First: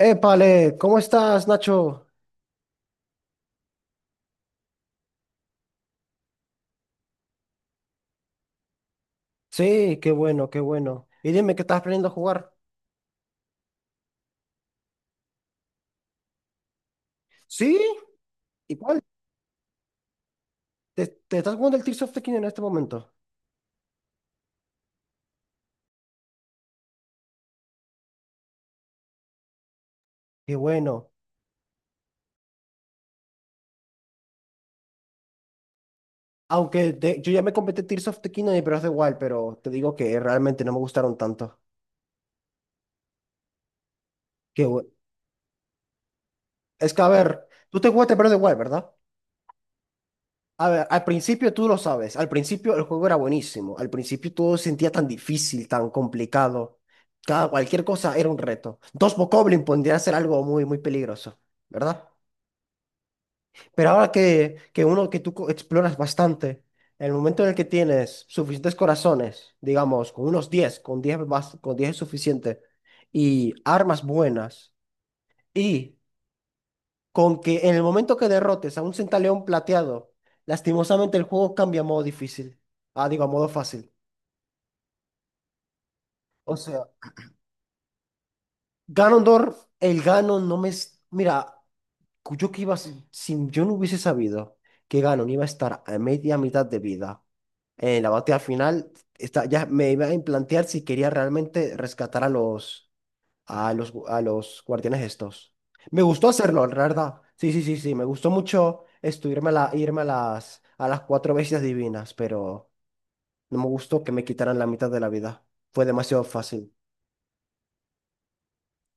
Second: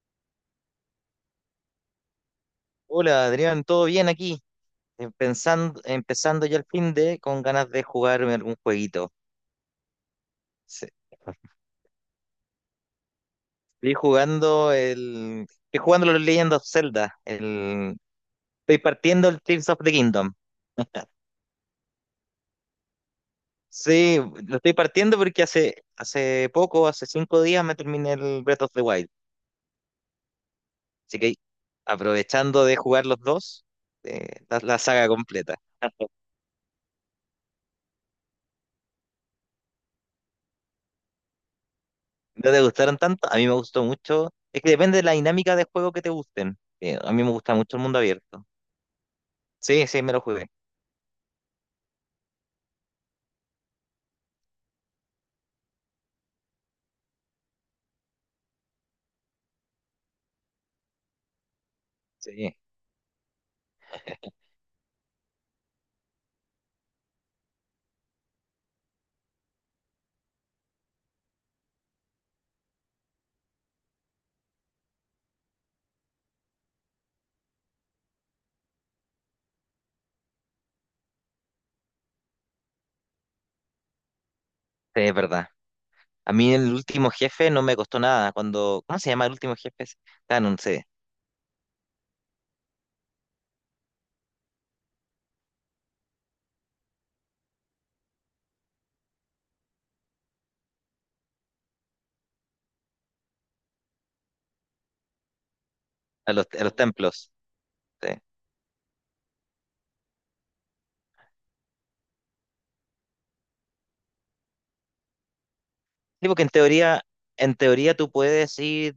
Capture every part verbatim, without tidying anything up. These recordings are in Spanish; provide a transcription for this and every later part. Épale, ¿cómo estás, Nacho? Hola Adrián, ¿todo bien aquí? Empezando, empezando ya el fin de con ganas de jugarme algún jueguito. Sí, qué bueno, qué Sí. bueno. Y dime que estás aprendiendo a jugar. Estoy jugando el. Estoy jugando los Legend of Zelda. ¿Sí? El, ¿Y estoy cuál? partiendo el Tears of the Kingdom. ¿Te, te estás jugando el Tears of the Kingdom en este momento? Sí, lo estoy partiendo porque hace, hace poco, hace cinco días, me terminé el Breath of the Wild. Qué bueno. Así que aprovechando de jugar los dos, eh, la, la saga completa. Aunque de- yo ya me completé Tears of the Kingdom y Breath of the Wild, pero te digo que realmente no me gustaron tanto. ¿No te gustaron tanto? A mí me gustó mucho. Es Qué que bu- depende de la dinámica de juego que te gusten. Es Eh, que, a a mí me ver, gusta mucho tú el te mundo jugaste Breath of the abierto. Wild, ¿verdad? Sí, sí, me lo jugué. A ver, al principio tú lo sabes, al principio el juego era buenísimo, al principio todo se sentía tan difícil, tan complicado, cada cualquier cosa era un reto. Dos Bokoblin podría ser algo muy, muy peligroso, ¿verdad? Sí, sí, Pero ahora que, que uno que tú co- exploras bastante, en el momento en el que tienes suficientes corazones, digamos, con unos diez, con diez más, con diez es suficiente, y armas buenas, y con que en el momento que derrotes a un centaleón plateado, lastimosamente el juego cambia a modo difícil. Ah, digo, a modo fácil. es verdad. A mí O el sea, último jefe no me costó nada. Cuando, ¿cómo se llama el último Ganondorf, jefe? el Ganon no Canon, me... sí. es- Mira, yo que iba... sin- sin- yo no hubiese sabido que Ganon iba a estar a media mitad de vida en la batalla final, está, ya me iba a plantear si quería realmente rescatar a los... a los, gu- a los guardianes estos. Me gustó A los, a hacerlo, la los verdad. templos. Sí, sí, sí, sí. Me Sí. gustó mucho esto, irme a, la- irme a las, a las cuatro bestias divinas, pero no me gustó que me quitaran la mitad de la vida. Fue demasiado Sí, porque en fácil. teoría, en teoría tú puedes ir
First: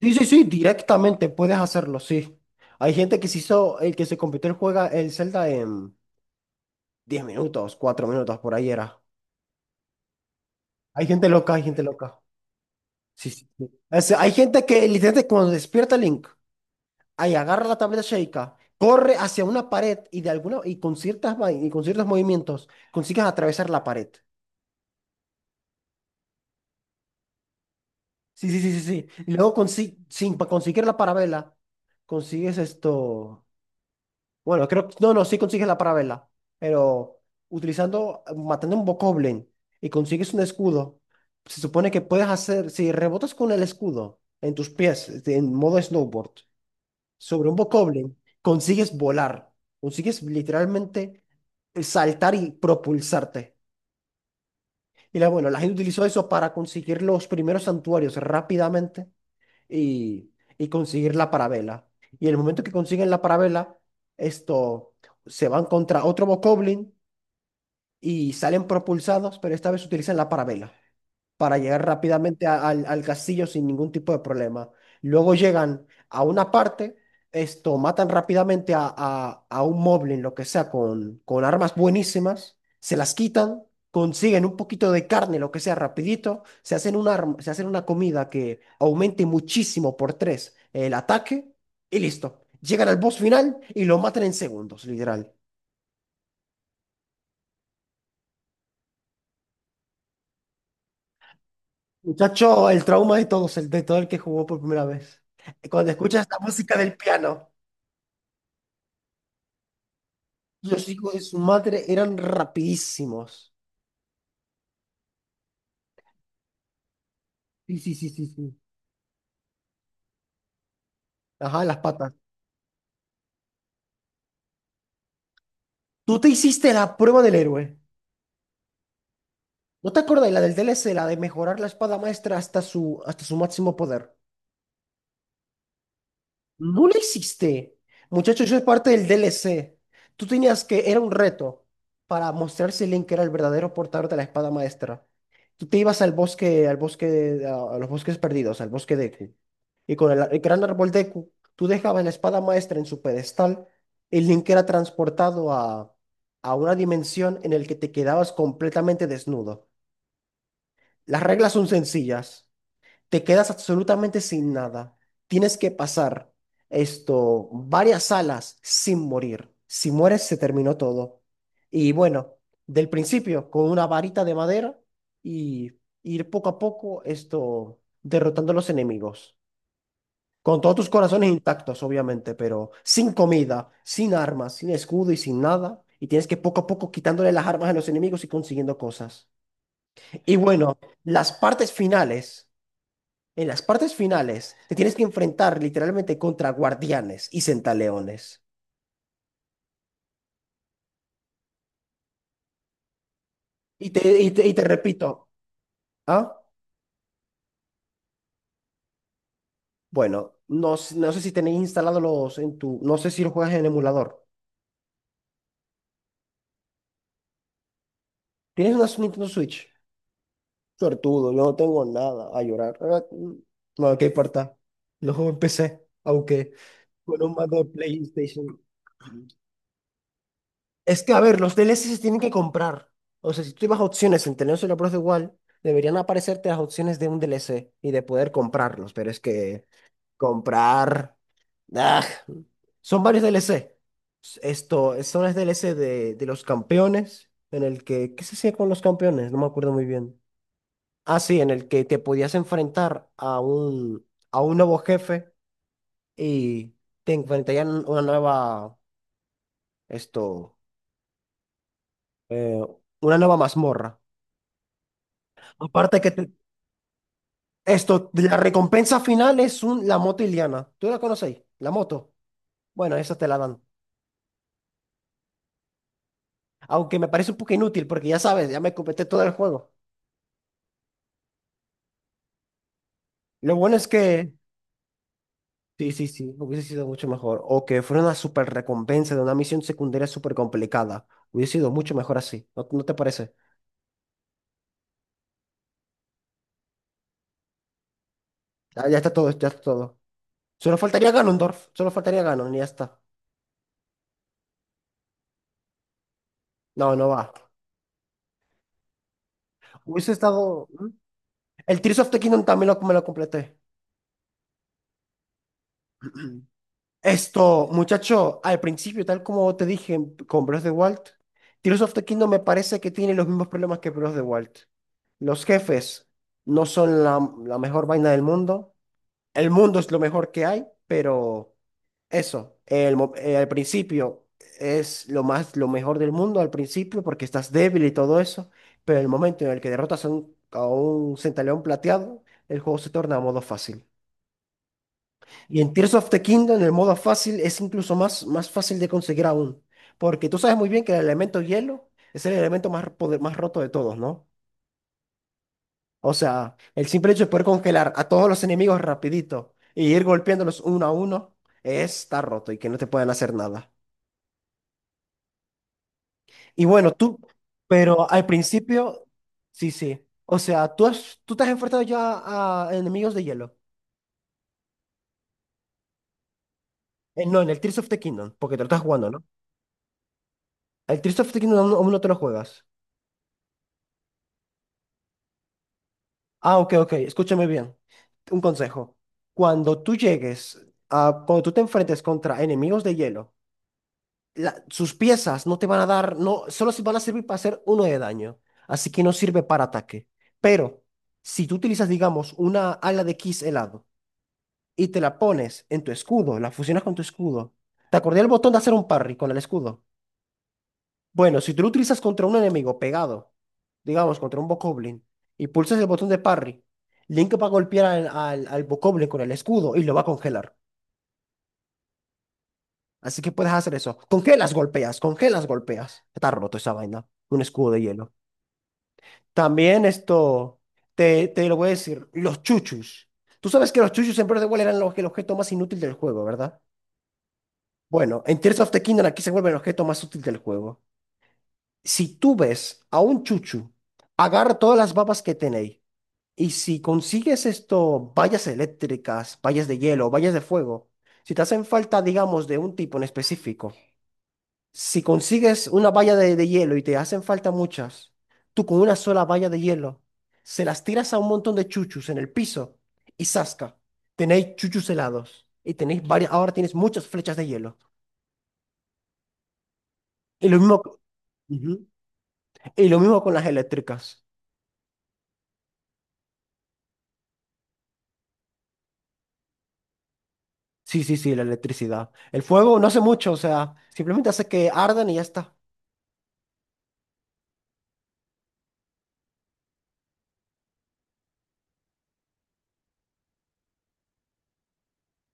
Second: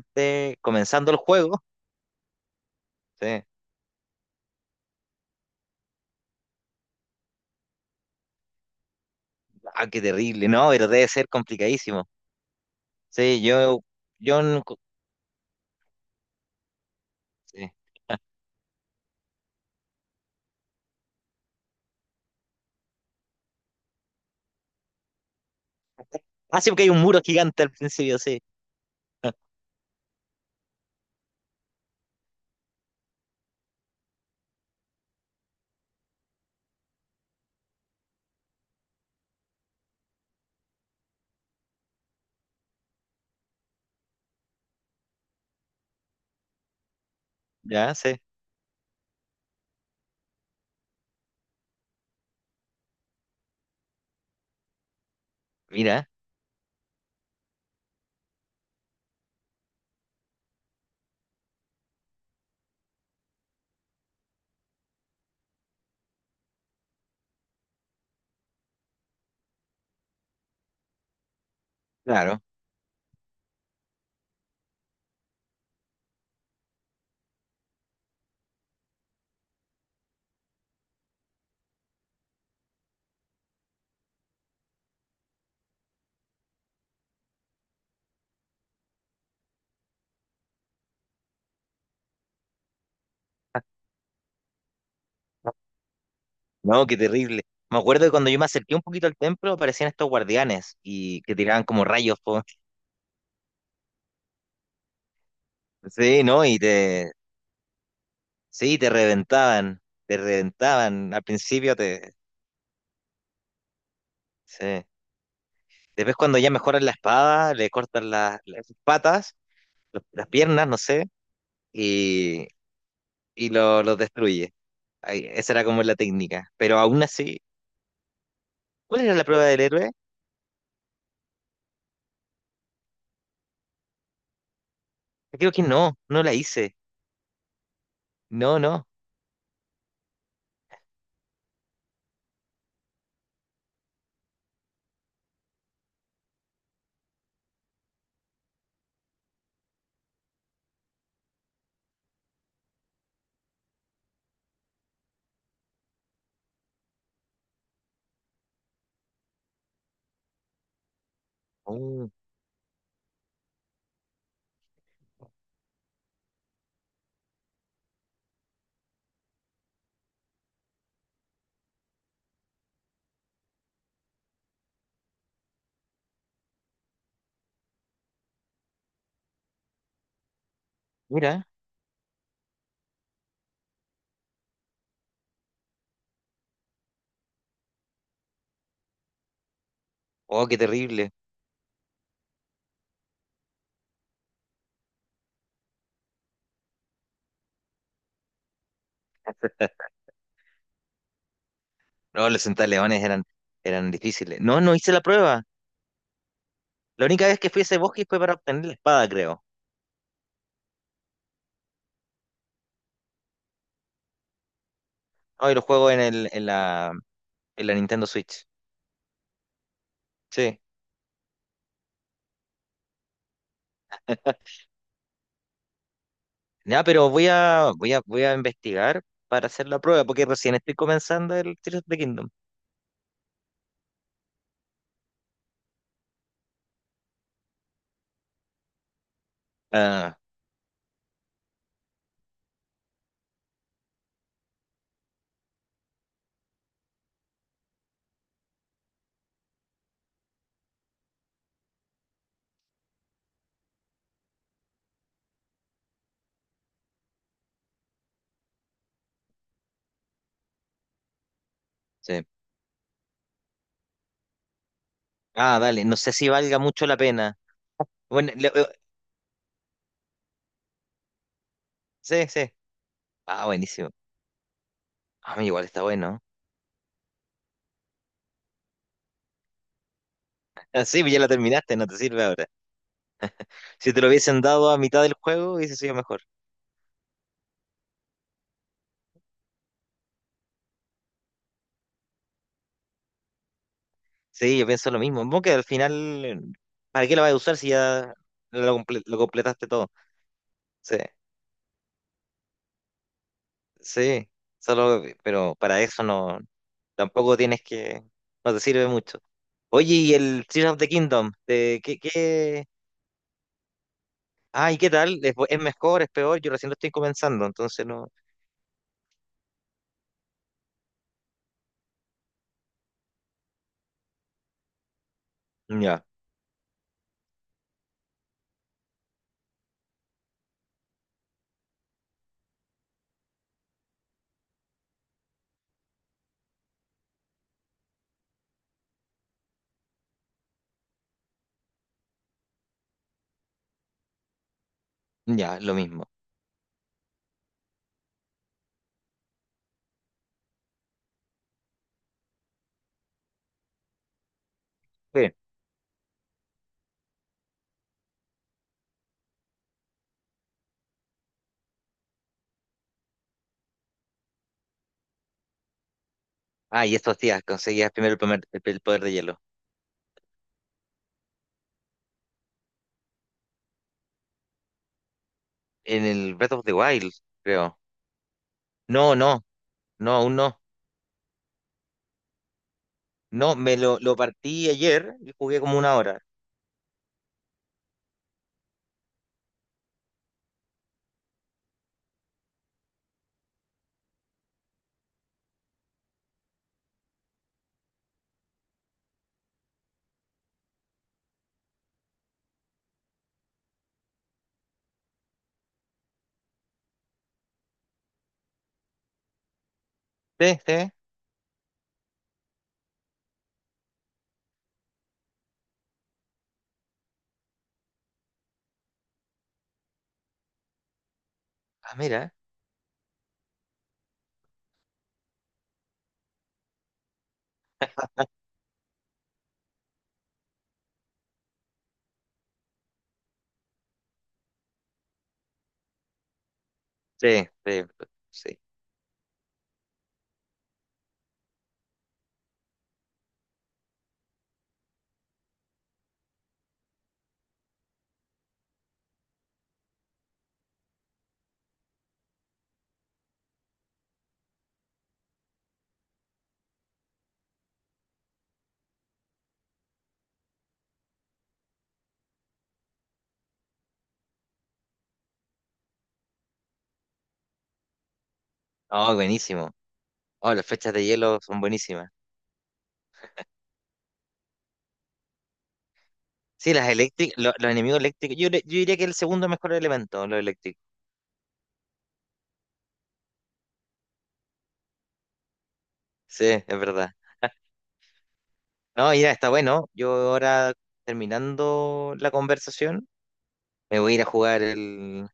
Sí, sí, sí, comenzando el directamente puedes juego. hacerlo, sí. Hay gente que se Sí. hizo, el que se compitió el juega el Zelda en diez minutos, cuatro minutos, por ahí era. Ah, qué terrible, ¿no? Pero Hay debe gente ser loca, hay gente complicadísimo. loca. Sí, Sí, sí, sí. yo, O sea, hay yo, no- gente que literalmente cuando despierta Link. Ahí agarra sí. la tableta Sheikah, corre hacia una pared y de alguna y con ciertas vai- y con ciertos movimientos consigues atravesar la pared. Ah, sí, porque hay un muro gigante al principio, sí. Sí, sí, sí, sí, sí. Y luego consi- sin pa- conseguir la parabela, consigues esto. Bueno, creo que no, no, sí consigues la parabela, pero utilizando matando un bokoblin y consigues un escudo, se supone que puedes hacer si rebotas con el escudo en tus pies este, en modo snowboard sobre un Ya, bokoblin, sí. consigues volar, consigues literalmente eh, saltar y propulsarte. Y la, bueno, la gente utilizó Mira. eso para conseguir los primeros santuarios rápidamente y, y conseguir la parabela. Y en el momento que consiguen la parabela, esto, se van contra otro bokoblin y salen propulsados, pero esta vez utilizan la parabela para llegar Claro. rápidamente a- al, al castillo sin ningún tipo de problema. Luego llegan a una parte, esto, matan rápidamente a, a, a un moblin, lo que sea, con, con armas buenísimas, se las quitan, consiguen un poquito de carne, lo que sea, rapidito, se hacen un arma, se hacen una comida que aumente muchísimo por tres el ataque y listo. Llegan al boss final y lo matan en segundos, literal. No, qué terrible. Me acuerdo que cuando yo me acerqué un poquito al templo aparecían estos guardianes y que tiraban como rayos, po. Muchacho, el trauma de todos, el de todo el que jugó por primera vez. Cuando Sí, escuchas la ¿no? Y música del te, piano. sí, te reventaban, te Los reventaban. hijos de Al su principio madre te, eran rapidísimos. sí. Después cuando ya mejoran la espada, le Sí, sí, sí, cortan sí, la- sí. las patas, los- las piernas, no sé, Ajá, las patas. y, y lo- los destruye. Ahí, esa era como la Tú te técnica. hiciste Pero la aún prueba del así, héroe. ¿cuál era la prueba del héroe? ¿No te acordás la del D L C, la de mejorar la espada maestra hasta su, hasta su máximo poder? Creo que no, no la hice. No lo hiciste. Muchacho, eso No, es no. parte del D L C. Tú tenías que, era un reto para mostrar si Link era el verdadero portador de la espada maestra. Tú te ibas al bosque, al bosque, a, a los bosques perdidos, al bosque de Q. Y con el, el gran árbol de Q, tú dejabas la espada maestra en su pedestal, y Link era transportado a, a una dimensión en la que te quedabas completamente desnudo. Las reglas son Uh, sencillas, te quedas absolutamente sin nada. Tienes que pasar esto, varias salas sin morir. Si mueres, se terminó todo. Y bueno, del principio, con una varita de madera y ir poco a poco esto, derrotando a los enemigos. Con todos tus corazones mira. intactos, obviamente, pero sin comida, sin armas, sin escudo y sin nada. Y tienes que poco a poco quitándole las armas a los enemigos y consiguiendo cosas. Y Oh, qué bueno, terrible. las partes finales. En las partes finales, te tienes que enfrentar literalmente contra guardianes y centaleones. No, los centaleones eran, Y eran te, y difíciles. Te, y No, te no hice la repito, prueba. ¿ah? La única vez que fui a ese bosque fue para obtener la espada, creo. Bueno, no, s- no sé si tenéis instalados los en tu. No sé si lo juegas en emulador. Hoy lo juego en el, en la, en la Nintendo Switch. ¿Tienes una s- Nintendo Switch? Sí. Suertudo, yo no tengo nada a llorar. Ah, mm, No, ¿qué importa? Lo juego en P C, aunque Ya, pero con voy un mando de a, voy a, voy a PlayStation. investigar para hacer la prueba, porque recién estoy Es que, a comenzando ver, los el Tears of D L C se the tienen Kingdom. que comprar. O sea, si tú ibas a opciones en tener solo Pro de igual, deberían aparecerte las opciones de un D L C y de poder comprarlos. Pero es que Ah, comprar. ¡Ah! Son varios D L C. Esto, son los D L C de, de los campeones. En el que. ¿Qué se hacía con los campeones? No me acuerdo muy bien. Ah, sí, en el que te podías enfrentar a un, a un nuevo jefe y te enfrentarían una nueva. Esto. sí. eh, una nueva mazmorra. Ah, dale. No Aparte que sé si te- valga mucho la pena. esto, Bueno, la le- eh, recompensa final es un, la moto Iliana. ¿Tú la conocéis? La moto. sí, sí. Bueno, esa te la Ah, dan. buenísimo. Ah, mira, igual está bueno. Aunque me parece un poco inútil porque ya sabes, ya me completé todo el juego. Ah, sí, pues ya la terminaste, no te sirve ahora. Lo bueno es Si te lo que... hubiesen dado a mitad del juego, hubiese Sí, sido sí, mejor. sí, hubiese sido mucho mejor. O que fuera una super recompensa de una misión secundaria súper complicada. Hubiese sido mucho mejor así. ¿No, no te parece? Sí, yo pienso lo mismo. Como que al final, ¿para qué lo vas a usar si ya lo, Ya, ya comple- está lo todo, ya está completaste todo? todo. Solo Sí, faltaría Ganondorf. Solo faltaría Ganon y ya está. sí, solo, pero para eso no, No, no va. tampoco tienes que, no te sirve mucho. Oye, Hubiese y el estado... Tears of the Kingdom, El ¿de Tears qué, of the Kingdom qué? también lo, me lo completé. Ay, ¿qué tal? ¿Es, bu- es mejor, es peor? Yo recién lo estoy comenzando, Esto, entonces no. muchacho, al principio, tal como te dije con Breath of the Wild, Tears of the Kingdom me parece que tiene los mismos problemas que Breath of the Wild. Los Ya, jefes no son la, la mejor vaina del mundo. El mundo es lo mejor que hay, pero eso, el mo- eh, al principio es lo más, lo mejor del mundo al principio porque estás débil y todo eso, pero el momento en el que derrotas a un, a un centaleón plateado, el juego se torna a modo fácil. ya, Y en lo Tears mismo. of the Kingdom, el modo fácil, es incluso más, más fácil de conseguir aún. Porque tú sabes muy bien que el elemento hielo es el elemento más, poder- más roto de todos, ¿no? Bien. O sea, el simple hecho de poder congelar a todos los enemigos rapidito y ir golpeándolos uno a uno, está roto y que no te puedan hacer nada. Y Ah, bueno, y tú, estos días conseguías pero primero el, al primer- el el poder principio, de hielo. sí, sí. O sea, tú, has, tú te has enfrentado ya a enemigos de hielo. En el Breath of the Wild, Eh, no, en el Tears creo. of the Kingdom, porque te lo estás jugando, No, ¿no? no, no, aún no. El Tears of the Kingdom aún aún no te lo juegas. No, me lo, lo partí ayer y jugué como una hora. Ah, ok, ok, escúchame bien. Un consejo. Cuando tú llegues a, cuando tú te enfrentes contra enemigos de hielo, la- sus piezas no te van a dar, no, solo se van a servir para hacer uno de daño. Así que no sirve para ataque. Pero si tú utilizas, digamos, una ala de Kiss helado y te la pones en tu escudo, la fusionas con tu escudo, ¿te acordé el botón de hacer un parry con el escudo? Sí, sí. Bueno, si tú lo utilizas contra un enemigo pegado, digamos, contra un Bokoblin, y pulsas el botón de parry, Link va a golpear al, al, al Bokoblin con el escudo y lo va a congelar. Ah, mira. Así que puedes hacer eso. Congelas, golpeas, congelas, golpeas. Está roto esa vaina. Un escudo de hielo. También esto, te, te lo voy a decir, los chuchus. Tú sabes que los chuchus en Breath of the Wild eran los, el objeto más inútil del juego, ¿verdad? Sí, sí, Bueno, en sí. Tears of the Kingdom aquí se vuelve el objeto más útil del juego. Si tú ves a un chuchu, agarra todas las babas que tenéis. Y si consigues esto, vallas eléctricas, vallas de hielo, vallas de fuego, si te hacen falta, digamos, de un tipo en específico, si consigues una valla de, de hielo y te hacen falta muchas, tú con una sola valla de hielo, se las tiras a un montón de chuchus en el piso y zasca, tenéis chuchus helados y tenéis varias, ahora tienes muchas flechas de hielo. Oh, buenísimo. Y Oh, lo las mismo, flechas co- de hielo son Ujú. buenísimas. Y lo mismo con las eléctricas. Sí, las eléctricas, lo- los enemigos eléctricos. Yo, le- yo diría que el segundo mejor elemento, los eléctricos. Sí, sí, sí, la electricidad. El fuego no hace mucho, o sea, simplemente hace que ardan y ya está. Sí, es verdad. No, ya está bueno. Yo ahora, terminando la conversación, me voy a ir a jugar el,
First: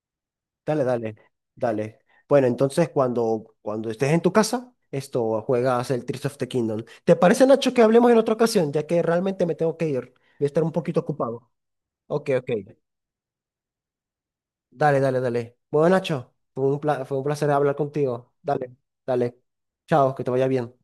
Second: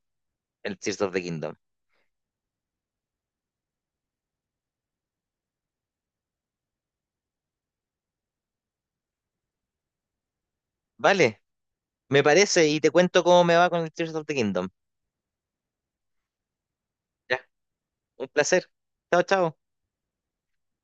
el Dale, Tears of dale, the Kingdom. dale. Bueno, entonces cuando, cuando estés en tu casa, esto juegas el Tears of the Kingdom. ¿Te parece, Nacho, que hablemos en otra ocasión? Ya que realmente me tengo que ir. Voy a estar un poquito Vale, ocupado. me Ok, ok. parece y te cuento cómo me va con el Tears of the Kingdom. Dale, dale, dale. Bueno, Nacho, fue un pla- fue un Ya, placer hablar un contigo. placer. Dale, Chao, dale. chao. Chao, que te vaya bien.